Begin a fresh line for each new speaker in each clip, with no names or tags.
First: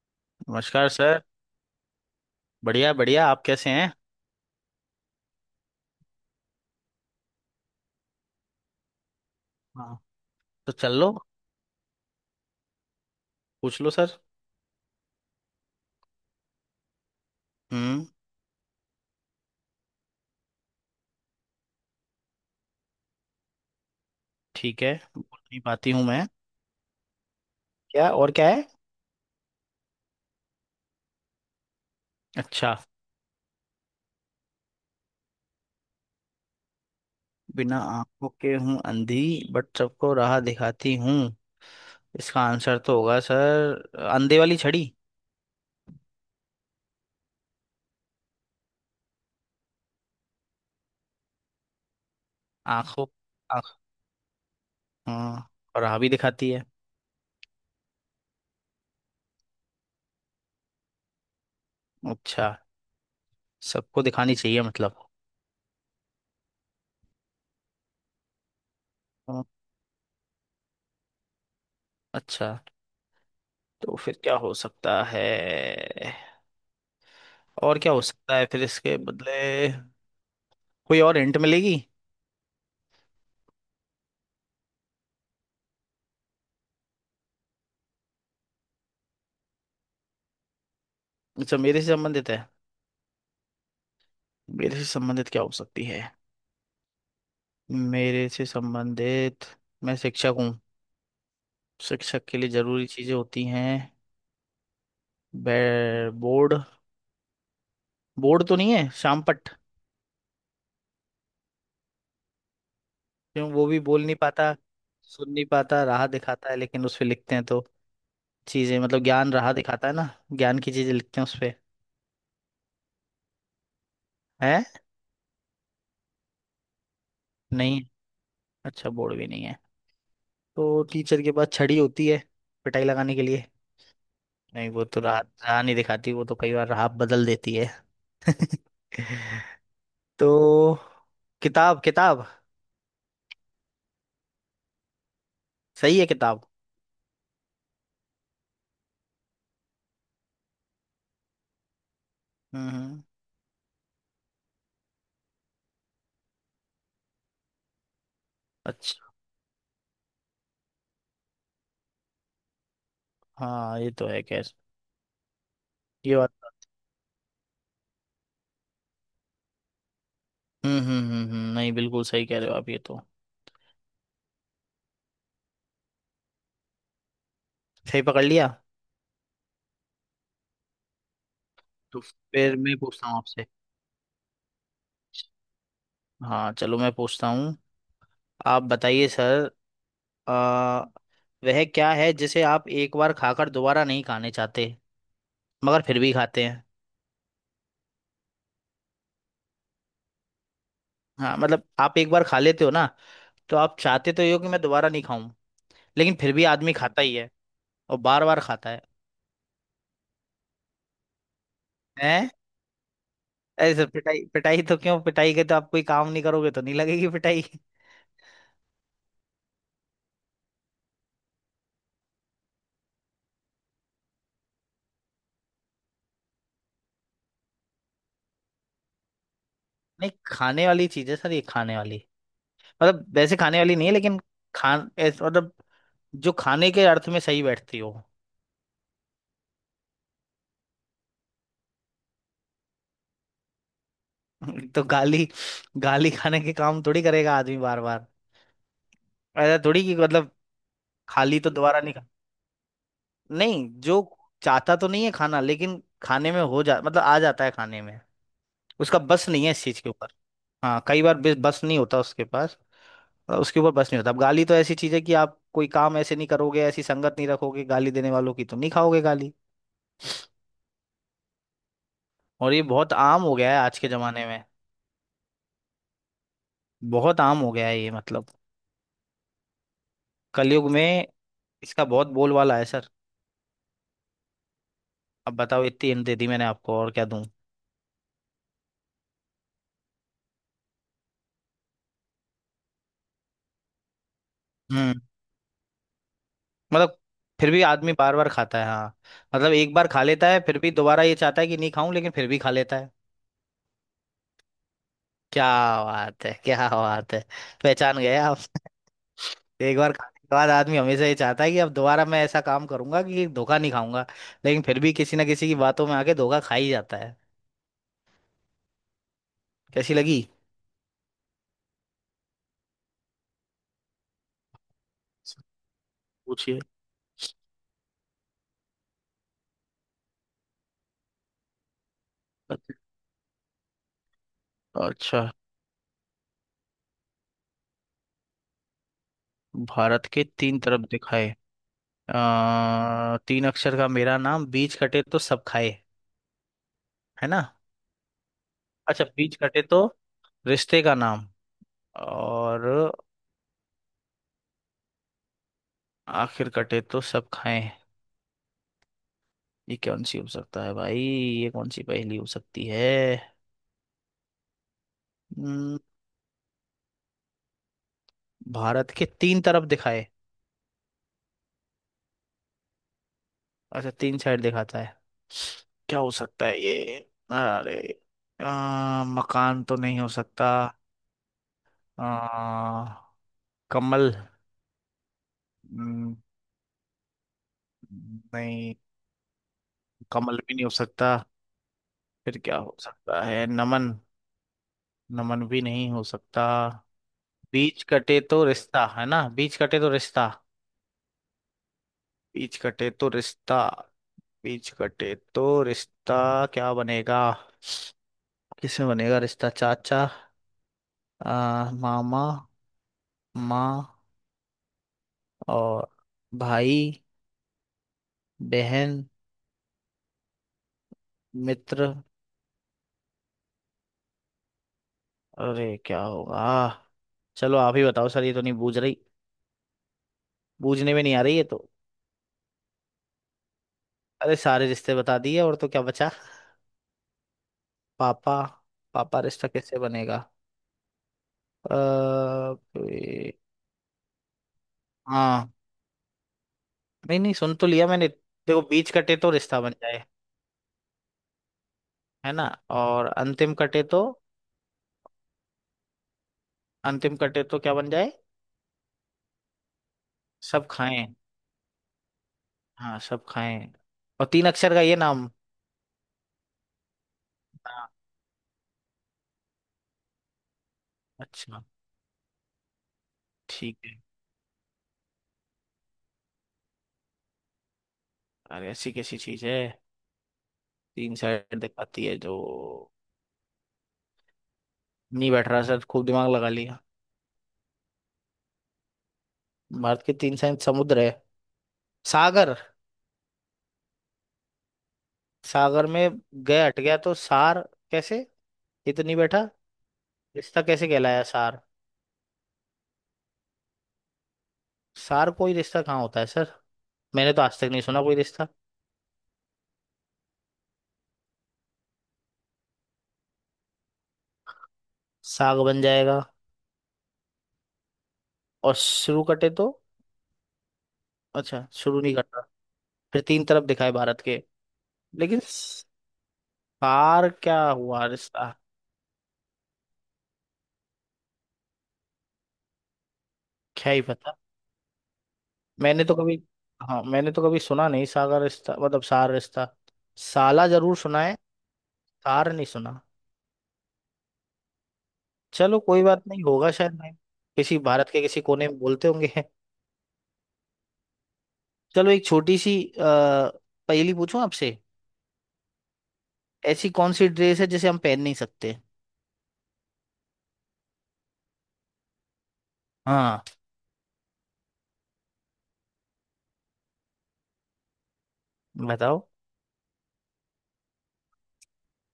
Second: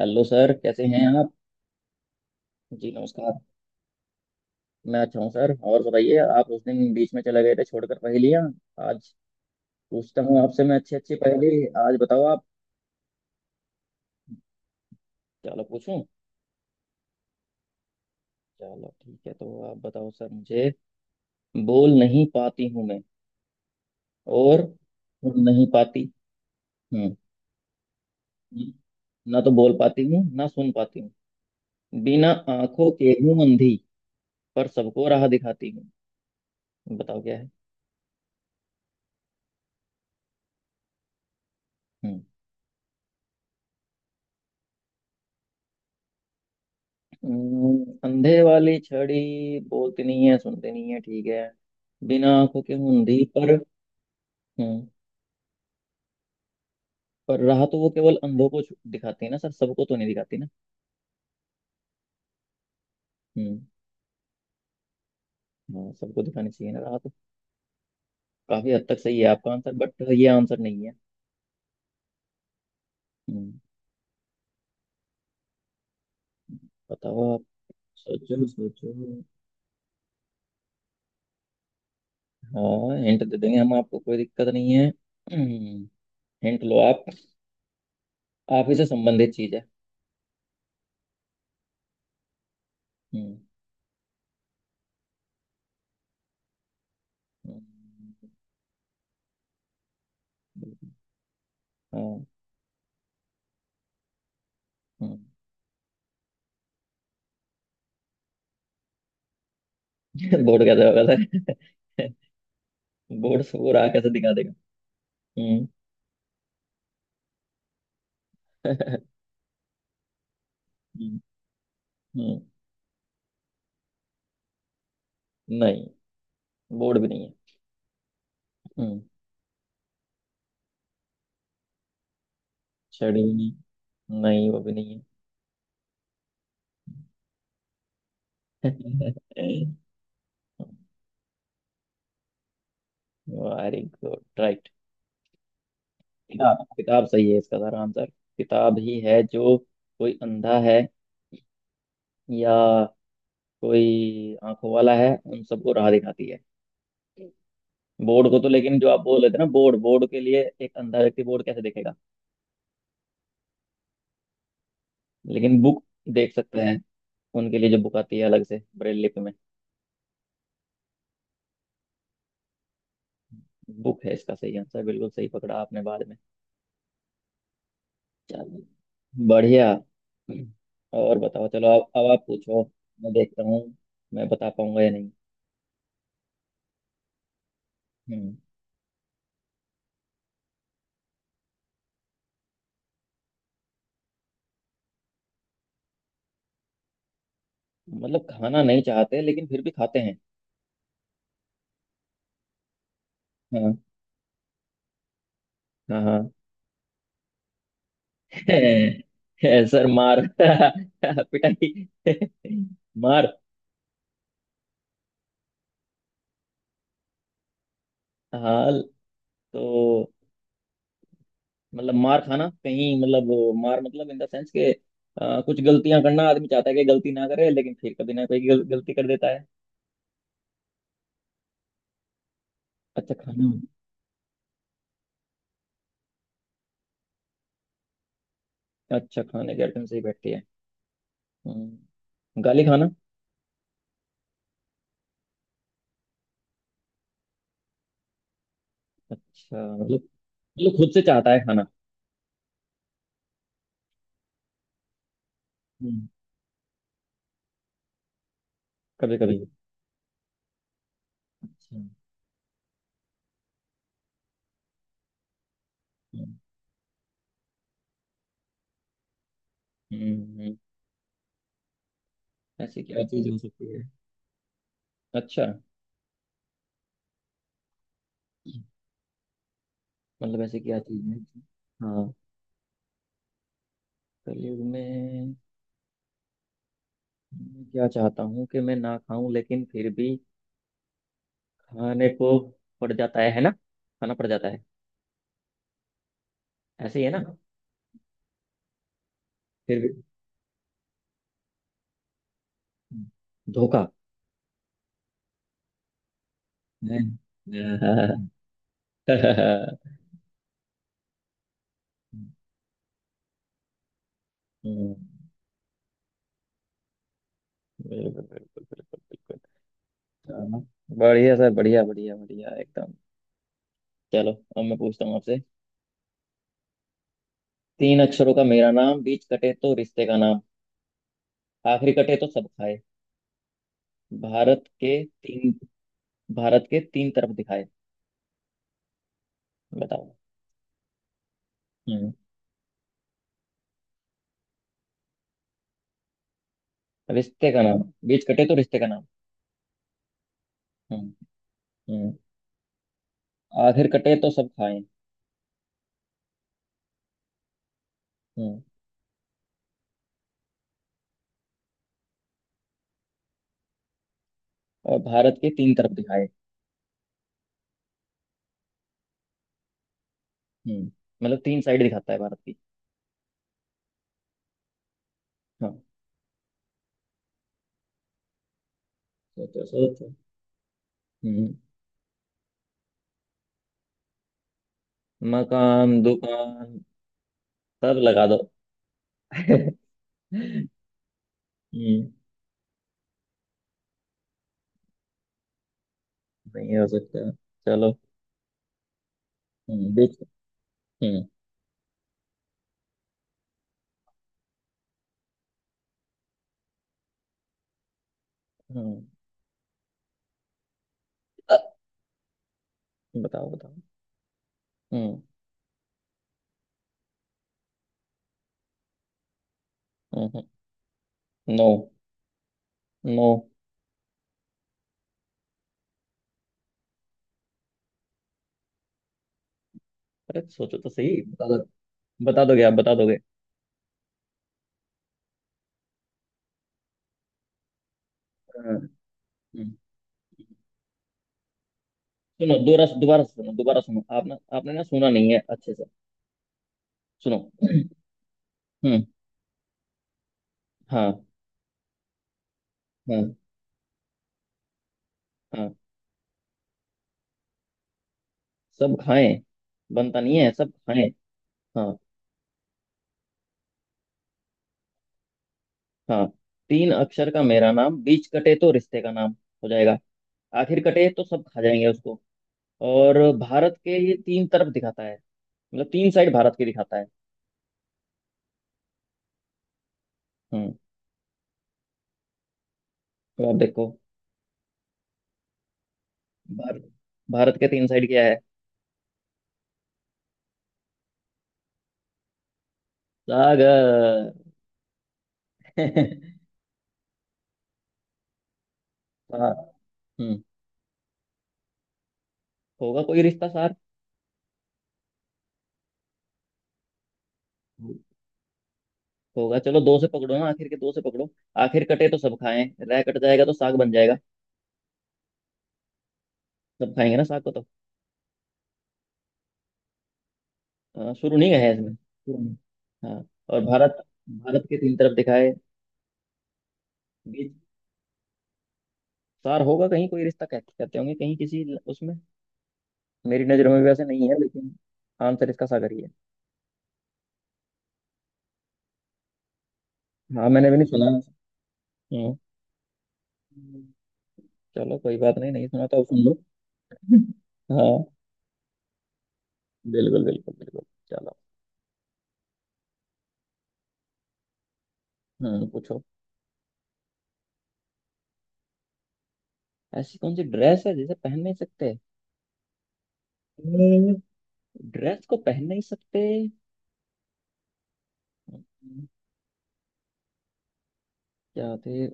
Hello sir, कैसे
नमस्कार
हैं
सर।
आप? जी
बढ़िया बढ़िया
नमस्कार।
आप कैसे हैं?
मैं अच्छा हूँ सर। और बताइए, आप उस दिन बीच में चले गए थे छोड़कर पहेलियाँ। आज
हाँ,
पूछता हूँ आपसे,
तो
मैं अच्छी
चल लो
अच्छी पहेली आज बताओ आप।
पूछ लो सर।
चलो पूछूं।
हम्म।
चलो ठीक है, तो आप बताओ सर मुझे। बोल नहीं पाती हूँ मैं, और
ठीक है, बोल
सुन
नहीं
नहीं
पाती हूँ
पाती
मैं।
हूँ।
क्या और क्या है?
ना तो बोल पाती हूँ ना सुन पाती हूँ। बिना
अच्छा।
आंखों के हूँ अंधी, पर सबको राह दिखाती हूँ। बताओ क्या है।
बिना आंखों के हूँ अंधी बट सबको राह दिखाती हूँ।
हम्म।
इसका आंसर तो होगा सर अंधे वाली छड़ी।
अंधे वाली छड़ी बोलती नहीं है, सुनती नहीं है, ठीक है। बिना आंखों के
आंखों
मुंधी पर।
आंख
हम्म।
हाँ और राह भी दिखाती है।
पर राह तो वो केवल अंधों को दिखाती है ना सर, सबको तो नहीं दिखाती ना।
अच्छा
हम्म।
सबको दिखानी चाहिए मतलब।
हाँ, सबको दिखानी चाहिए ना राह तो। काफी हद तक सही है
हाँ,
आपका आंसर, बट ये आंसर नहीं है।
अच्छा।
हम्म।
तो फिर क्या हो सकता है?
बताओ आप।
और क्या हो सकता
सोचो
है फिर
सोचो।
इसके बदले? कोई और हिंट मिलेगी?
हाँ, हिंट दे देंगे हम आपको, कोई दिक्कत नहीं है। हम्म। हिंट लो आप। आप ही से संबंधित चीज है।
अच्छा मेरे से संबंधित है।
हम्म।
मेरे से संबंधित क्या हो सकती है? मेरे
हम्म।
से संबंधित मैं शिक्षक हूँ।
हाँ।
शिक्षक के लिए जरूरी चीजें होती हैं।
हम्म।
बोर्ड। बोर्ड तो नहीं है शामपट।
बोर्ड कैसे होगा सर? बोर्ड
क्यों
से
वो
वो
भी
रहा
बोल
कैसे
नहीं
दिखा देगा?
पाता, सुन नहीं
हम्म।
पाता, राह दिखाता है लेकिन उस पे लिखते हैं तो चीजें मतलब ज्ञान, राह दिखाता है ना, ज्ञान की चीजें
हम्म।
लिखते हैं उस पे।
हम्म।
है।
नहीं, बोर्ड भी नहीं है।
नहीं, अच्छा
हम्म।
बोर्ड भी नहीं है। तो टीचर के पास छड़ी होती है पिटाई लगाने के
छड़ी भी
लिए।
नहीं, नहीं वो
नहीं
भी
वो
नहीं
तो
है।
राह, राह नहीं दिखाती, वो तो कई बार राह बदल देती है। तो किताब किताब।
Very good right.
सही है किताब।
किताब किताब सही है, इसका सारा आंसर किताब ही है, जो कोई अंधा है या
हम्म हम्म।
कोई आंखों वाला है उन सबको राह दिखाती है। बोर्ड को तो, लेकिन जो
अच्छा।
आप बोल रहे थे ना, बोर्ड, बोर्ड के लिए एक अंधा व्यक्ति बोर्ड कैसे देखेगा?
हाँ ये तो है खैर।
लेकिन बुक
ये बात।
देख सकते हैं, उनके लिए जो बुक आती है अलग से ब्रेल लिपि में।
नहीं बिल्कुल सही कह रहे हो आप ये तो।
बुक है इसका सही आंसर, बिल्कुल सही पकड़ा आपने बाद में।
सही पकड़ लिया।
चलो, बढ़िया। और बताओ, चलो
तो
अब आप
फिर
पूछो।
मैं पूछता
मैं
हूँ
देखता
आपसे।
हूँ मैं बता पाऊंगा या नहीं।
हाँ चलो मैं पूछता हूँ।
हम्म।
आप बताइए सर। आ, वह क्या है जिसे आप एक बार खाकर दोबारा नहीं खाने चाहते मगर फिर भी खाते हैं?
मतलब खाना नहीं चाहते लेकिन फिर भी खाते हैं?
हाँ मतलब आप एक बार खा लेते हो ना, तो आप
हाँ।
चाहते तो ये हो कि मैं दोबारा नहीं खाऊं,
हाँ
लेकिन
हाँ।
फिर भी आदमी खाता ही है और बार बार खाता है।
सर मार। पिटाई।
हैं?
मार।
ऐसे पिटाई पिटाई तो क्यों? पिटाई के तो आप कोई काम नहीं करोगे तो नहीं लगेगी पिटाई।
हाँ, तो मतलब मार खाना, कहीं मतलब वो मार, मतलब इन द सेंस के कुछ गलतियां करना, आदमी चाहता है कि गलती ना करे लेकिन फिर कभी ना कभी गलती कर देता है।
नहीं खाने वाली चीज है सर ये, खाने वाली मतलब
अच्छा
वैसे
खाना।
खाने वाली नहीं है लेकिन मतलब जो खाने के अर्थ में सही बैठती हो।
अच्छा, खाने के आइटम से ही बैठती है। हम्म, गाली खाना।
तो गाली, गाली खाने के काम थोड़ी करेगा आदमी बार बार।
अच्छा,
ऐसा थोड़ी कि
मतलब,
मतलब
मतलब खुद से चाहता
खाली
है
तो
खाना?
दोबारा नहीं खा, नहीं जो चाहता तो नहीं है खाना लेकिन
हम्म।
खाने में हो जा मतलब आ जाता है खाने में। उसका
कभी
बस
कभी।
नहीं है इस चीज के ऊपर। हाँ कई बार बस बस नहीं
अच्छा।
होता उसके पास, उसके ऊपर बस नहीं होता। अब गाली तो ऐसी चीज है कि आप कोई काम ऐसे नहीं
हम्म।
करोगे, ऐसी संगत नहीं रखोगे गाली देने वालों की तो नहीं खाओगे गाली।
हम्म। हम्म।
और ये
ऐसी
बहुत
क्या
आम
चीज
हो
हो
गया है
सकती
आज
है?
के जमाने में।
अच्छा,
बहुत आम हो गया है ये मतलब
मतलब ऐसी
कलयुग
क्या
में।
चीज है?
इसका बहुत
हाँ।
बोलबाला है सर।
कलयुग में।
अब बताओ इतनी हिंट दे दी मैंने आपको और क्या दूं?
मैं क्या चाहता हूँ कि मैं ना खाऊं, लेकिन फिर भी खाने को पड़ जाता है ना, खाना पड़ जाता है।
हम्म, मतलब
ऐसे ही है ना?
फिर भी आदमी बार बार खाता है हाँ। मतलब एक
फिर
बार
भी
खा लेता है फिर भी दोबारा ये चाहता है कि नहीं खाऊं लेकिन फिर भी खा लेता है।
धोखा
क्या बात है, क्या
है।
बात है। पहचान गए आप। एक बार खाने के बाद आदमी हमेशा ये चाहता है कि अब दोबारा मैं ऐसा काम करूंगा कि धोखा नहीं खाऊंगा, लेकिन फिर भी
हम्म।
किसी ना किसी की बातों में आके धोखा खा ही जाता है।
बिल्कुल बिल्कुल। बिल्कुल
कैसी लगी?
बिल्कुल। हाँ, बढ़िया सर, बढ़िया बढ़िया बढ़िया एकदम। चलो अब मैं पूछता हूँ आपसे।
पूछिए।
तीन अक्षरों का मेरा नाम, बीच कटे तो रिश्ते का नाम, आखिरी कटे तो सब खाए, भारत के
अच्छा।
तीन, भारत के तीन तरफ दिखाए।
भारत
बताओ।
के तीन तरफ दिखाए।
हम्म।
तीन अक्षर का मेरा नाम बीच कटे तो सब खाए, है ना?
रिश्ते का नाम, बीच कटे तो रिश्ते का नाम।
अच्छा, बीच कटे तो रिश्ते का
हम्म।
नाम
हम्म।
और
आखिर कटे तो सब खाए।
आखिर कटे तो सब खाए।
हम्म।
ये कौन सी हो सकता है भाई, ये कौन सी पहेली हो सकती है?
और भारत के तीन
हम्म,
तरफ दिखाए।
भारत के तीन तरफ दिखाए।
हम्म। मतलब तीन साइड दिखाता है भारत की।
अच्छा तीन साइड दिखाता है।
हाँ।
क्या हो सकता है ये? अरे, मकान
सोचो
तो नहीं हो
सोचो।
सकता।
हम्म।
आ, कमल।
मकान
हम्म,
दुकान सब लगा दो।
नहीं कमल भी नहीं हो सकता।
हम्म।
फिर क्या हो सकता है? नमन? नमन भी नहीं हो सकता।
नहीं हो सकता।
बीच
चलो।
कटे तो रिश्ता है ना। बीच कटे तो
देख।
रिश्ता।
हम्म
बीच कटे तो रिश्ता। बीच कटे तो रिश्ता क्या बनेगा? किसमें
हम्म,
बनेगा रिश्ता? चाचा,
अ,
मामा,
बताओ बताओ।
माँ
हम्म।
और भाई, बहन,
हम्म। नो
मित्र।
नो।
अरे क्या होगा? चलो आप ही बताओ सर, ये तो नहीं बूझ रही।
अरे सोचो तो
बूझने में नहीं
सही,
आ रही है
बता दो।
तो।
बता दोगे? आप बता दोगे।
अरे सारे रिश्ते बता दिए और तो क्या बचा? पापा।
हाँ।
पापा रिश्ता
हम्म,
कैसे बनेगा?
सुनो।
अ,
दोबारा दोबारा
ए,
सुनो, दोबारा सुनो। आपने आपने ना सुना नहीं है
हाँ,
अच्छे से।
नहीं नहीं
सुनो।
सुन तो लिया मैंने। देखो, बीच
हम्म।
कटे तो रिश्ता बन जाए,
हाँ
है ना, और
हाँ।
अंतिम कटे तो?
हाँ,
अंतिम कटे तो क्या बन जाए?
सब खाएं। बनता नहीं है,
सब
सब
खाएं।
खाएं। हाँ
हाँ सब खाएं। और तीन अक्षर का ये नाम।
हाँ। तीन अक्षर का मेरा
हाँ,
नाम, बीच कटे तो रिश्ते का नाम हो जाएगा, आखिर कटे तो सब खा
अच्छा
जाएंगे उसको, और भारत
ठीक है।
के ये तीन तरफ दिखाता है। मतलब तीन साइड भारत की दिखाता है।
अरे ऐसी कैसी चीज है?
हम्म।
तीन साइड दिखाती है जो।
तो आप देखो।
नहीं बैठ रहा सर, खूब दिमाग लगा
भार,
लिया।
भारत के तीन साइड क्या है?
भारत के तीन साइड समुद्र है, सागर।
सागर।
सागर में गए, हट गया तो सार। कैसे? ये तो नहीं बैठा।
हाँ। हम्म।
रिश्ता कैसे कहलाया सार?
होगा कोई रिश्ता सार,
सार कोई रिश्ता कहाँ होता है सर? मैंने तो आज तक नहीं सुना कोई रिश्ता।
होगा। चलो दो से पकड़ो ना, आखिर के दो से पकड़ो। आखिर कटे तो सब खाएं, रह कट जाएगा तो साग बन जाएगा।
साग बन जाएगा।
सब खाएंगे ना साग को तो।
और शुरू कटे तो?
हाँ, शुरू नहीं
अच्छा
है इसमें,
शुरू नहीं
शुरू
कटा।
नहीं। हाँ,
फिर तीन
और
तरफ दिखाए
भारत,
भारत के।
भारत के तीन तरफ
लेकिन
दिखाए।
सार
बीच।
क्या हुआ रिश्ता?
सार होगा कहीं, कोई रिश्ता कहते कहते होंगे कहीं, किसी उसमें, मेरी नजरों में
क्या ही
वैसे नहीं
पता।
है लेकिन आंसर इसका सागर ही
मैंने
है।
तो कभी, हाँ मैंने तो कभी सुना नहीं सागर रिश्ता मतलब सार रिश्ता।
हाँ,
साला
मैंने भी नहीं
जरूर
सुना।
सुना है। सार नहीं सुना।
हम्म। चलो कोई बात नहीं, नहीं
चलो
सुना तो
कोई
अब सुन
बात
लो।
नहीं, होगा शायद भाई किसी
हाँ
भारत के किसी कोने में बोलते होंगे।
बिल्कुल बिल्कुल बिल्कुल। चलो।
चलो एक छोटी सी पहेली पूछूं आपसे।
पूछो।
ऐसी कौन सी ड्रेस है जिसे हम पहन नहीं सकते?
ऐसी कौन सी ड्रेस है जिसे पहन नहीं सकते?
हाँ
हम्म, ड्रेस को पहन नहीं सकते। हम्म।
बताओ।
क्या थे?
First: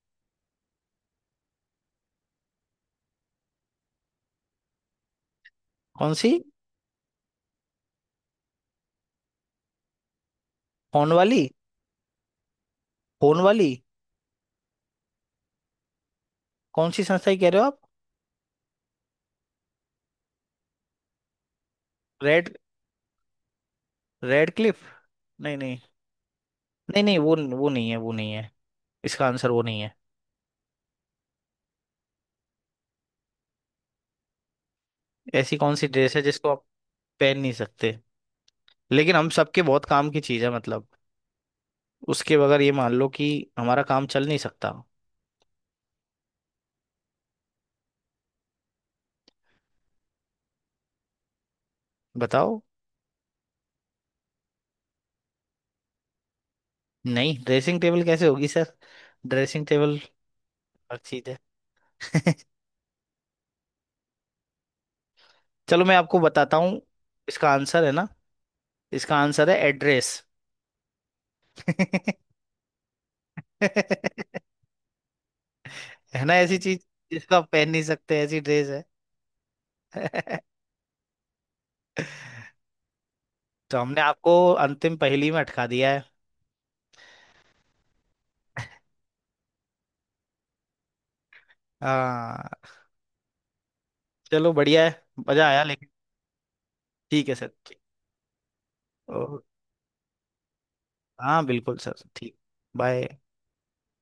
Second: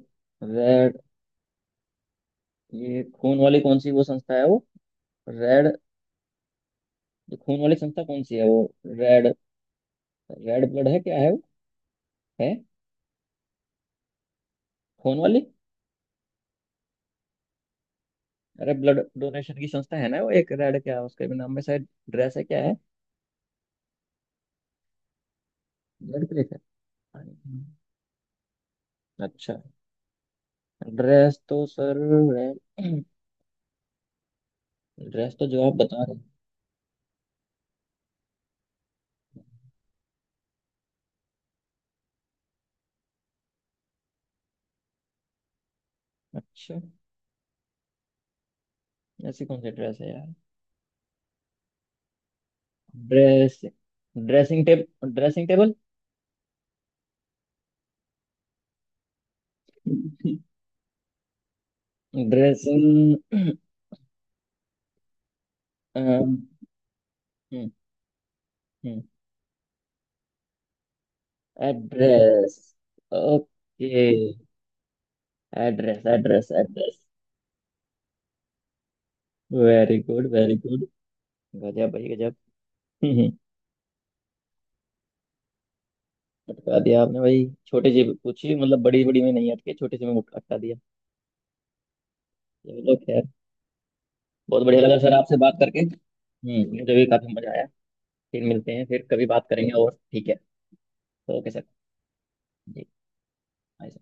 रेड, ये खून वाली कौन सी वो संस्था है वो, रेड,
कौन सी?
ये खून वाली संस्था कौन सी है वो, रेड, रेड ब्लड है
फोन
क्या है वो?
वाली?
है,
फोन वाली
खून वाली।
कौन सी संस्था की कह रहे हो आप?
अरे ब्लड डोनेशन की संस्था है ना वो, एक रेड क्या, उसके भी नाम में शायद ड्रेस है
रेड?
क्या है,
रेड क्लिफ? नहीं नहीं।
ब्लड प्लेस है।
नहीं नहीं, वो
हम्म।
वो नहीं है, वो नहीं है। इसका आंसर
अच्छा।
वो नहीं है।
ड्रेस तो सर, ड्रेस तो
ऐसी
जो
कौन
आप
सी
बता रहे
ड्रेस
हैं।
है जिसको आप पहन नहीं सकते लेकिन हम सबके बहुत काम की चीज है मतलब उसके बगैर ये मान लो कि हमारा काम चल नहीं सकता।
अच्छा। ऐसी कौन सी ड्रेस है यार?
बताओ।
ड्रेस, ड्रेसिंग टेब, ड्रेसिंग टेबल।
नहीं ड्रेसिंग टेबल कैसे होगी सर? ड्रेसिंग टेबल हर चीज है।
ड्रेसिंग।
चलो मैं आपको बताता हूँ, इसका आंसर है ना, इसका आंसर है एड्रेस।
एड्रेस। ओके। एड्रेस
है ना,
एड्रेस
ऐसी चीज
एड्रेस।
जिसको आप पहन नहीं सकते ऐसी ड्रेस है।
Very good very good. गजब भाई गजब। हम्म।
तो हमने आपको अंतिम पहेली में अटका दिया है।
अटका दिया आपने भाई, छोटे जी पूछी, मतलब बड़ी बड़ी में नहीं अटके, छोटे से में अटका दिया।
हाँ
चलो खैर।
चलो
बहुत बढ़िया
बढ़िया
लगा
है।
सर आपसे
मजा
बात
आया
करके।
लेकिन।
हम्म। मुझे भी
ठीक
काफी
है
मजा
सर,
आया।
ठीक।
फिर मिलते हैं, फिर कभी
ओ,
बात करेंगे, और ठीक है तो
हाँ
ओके सर।
बिल्कुल सर, ठीक।
जी। bye,
bye.
सर।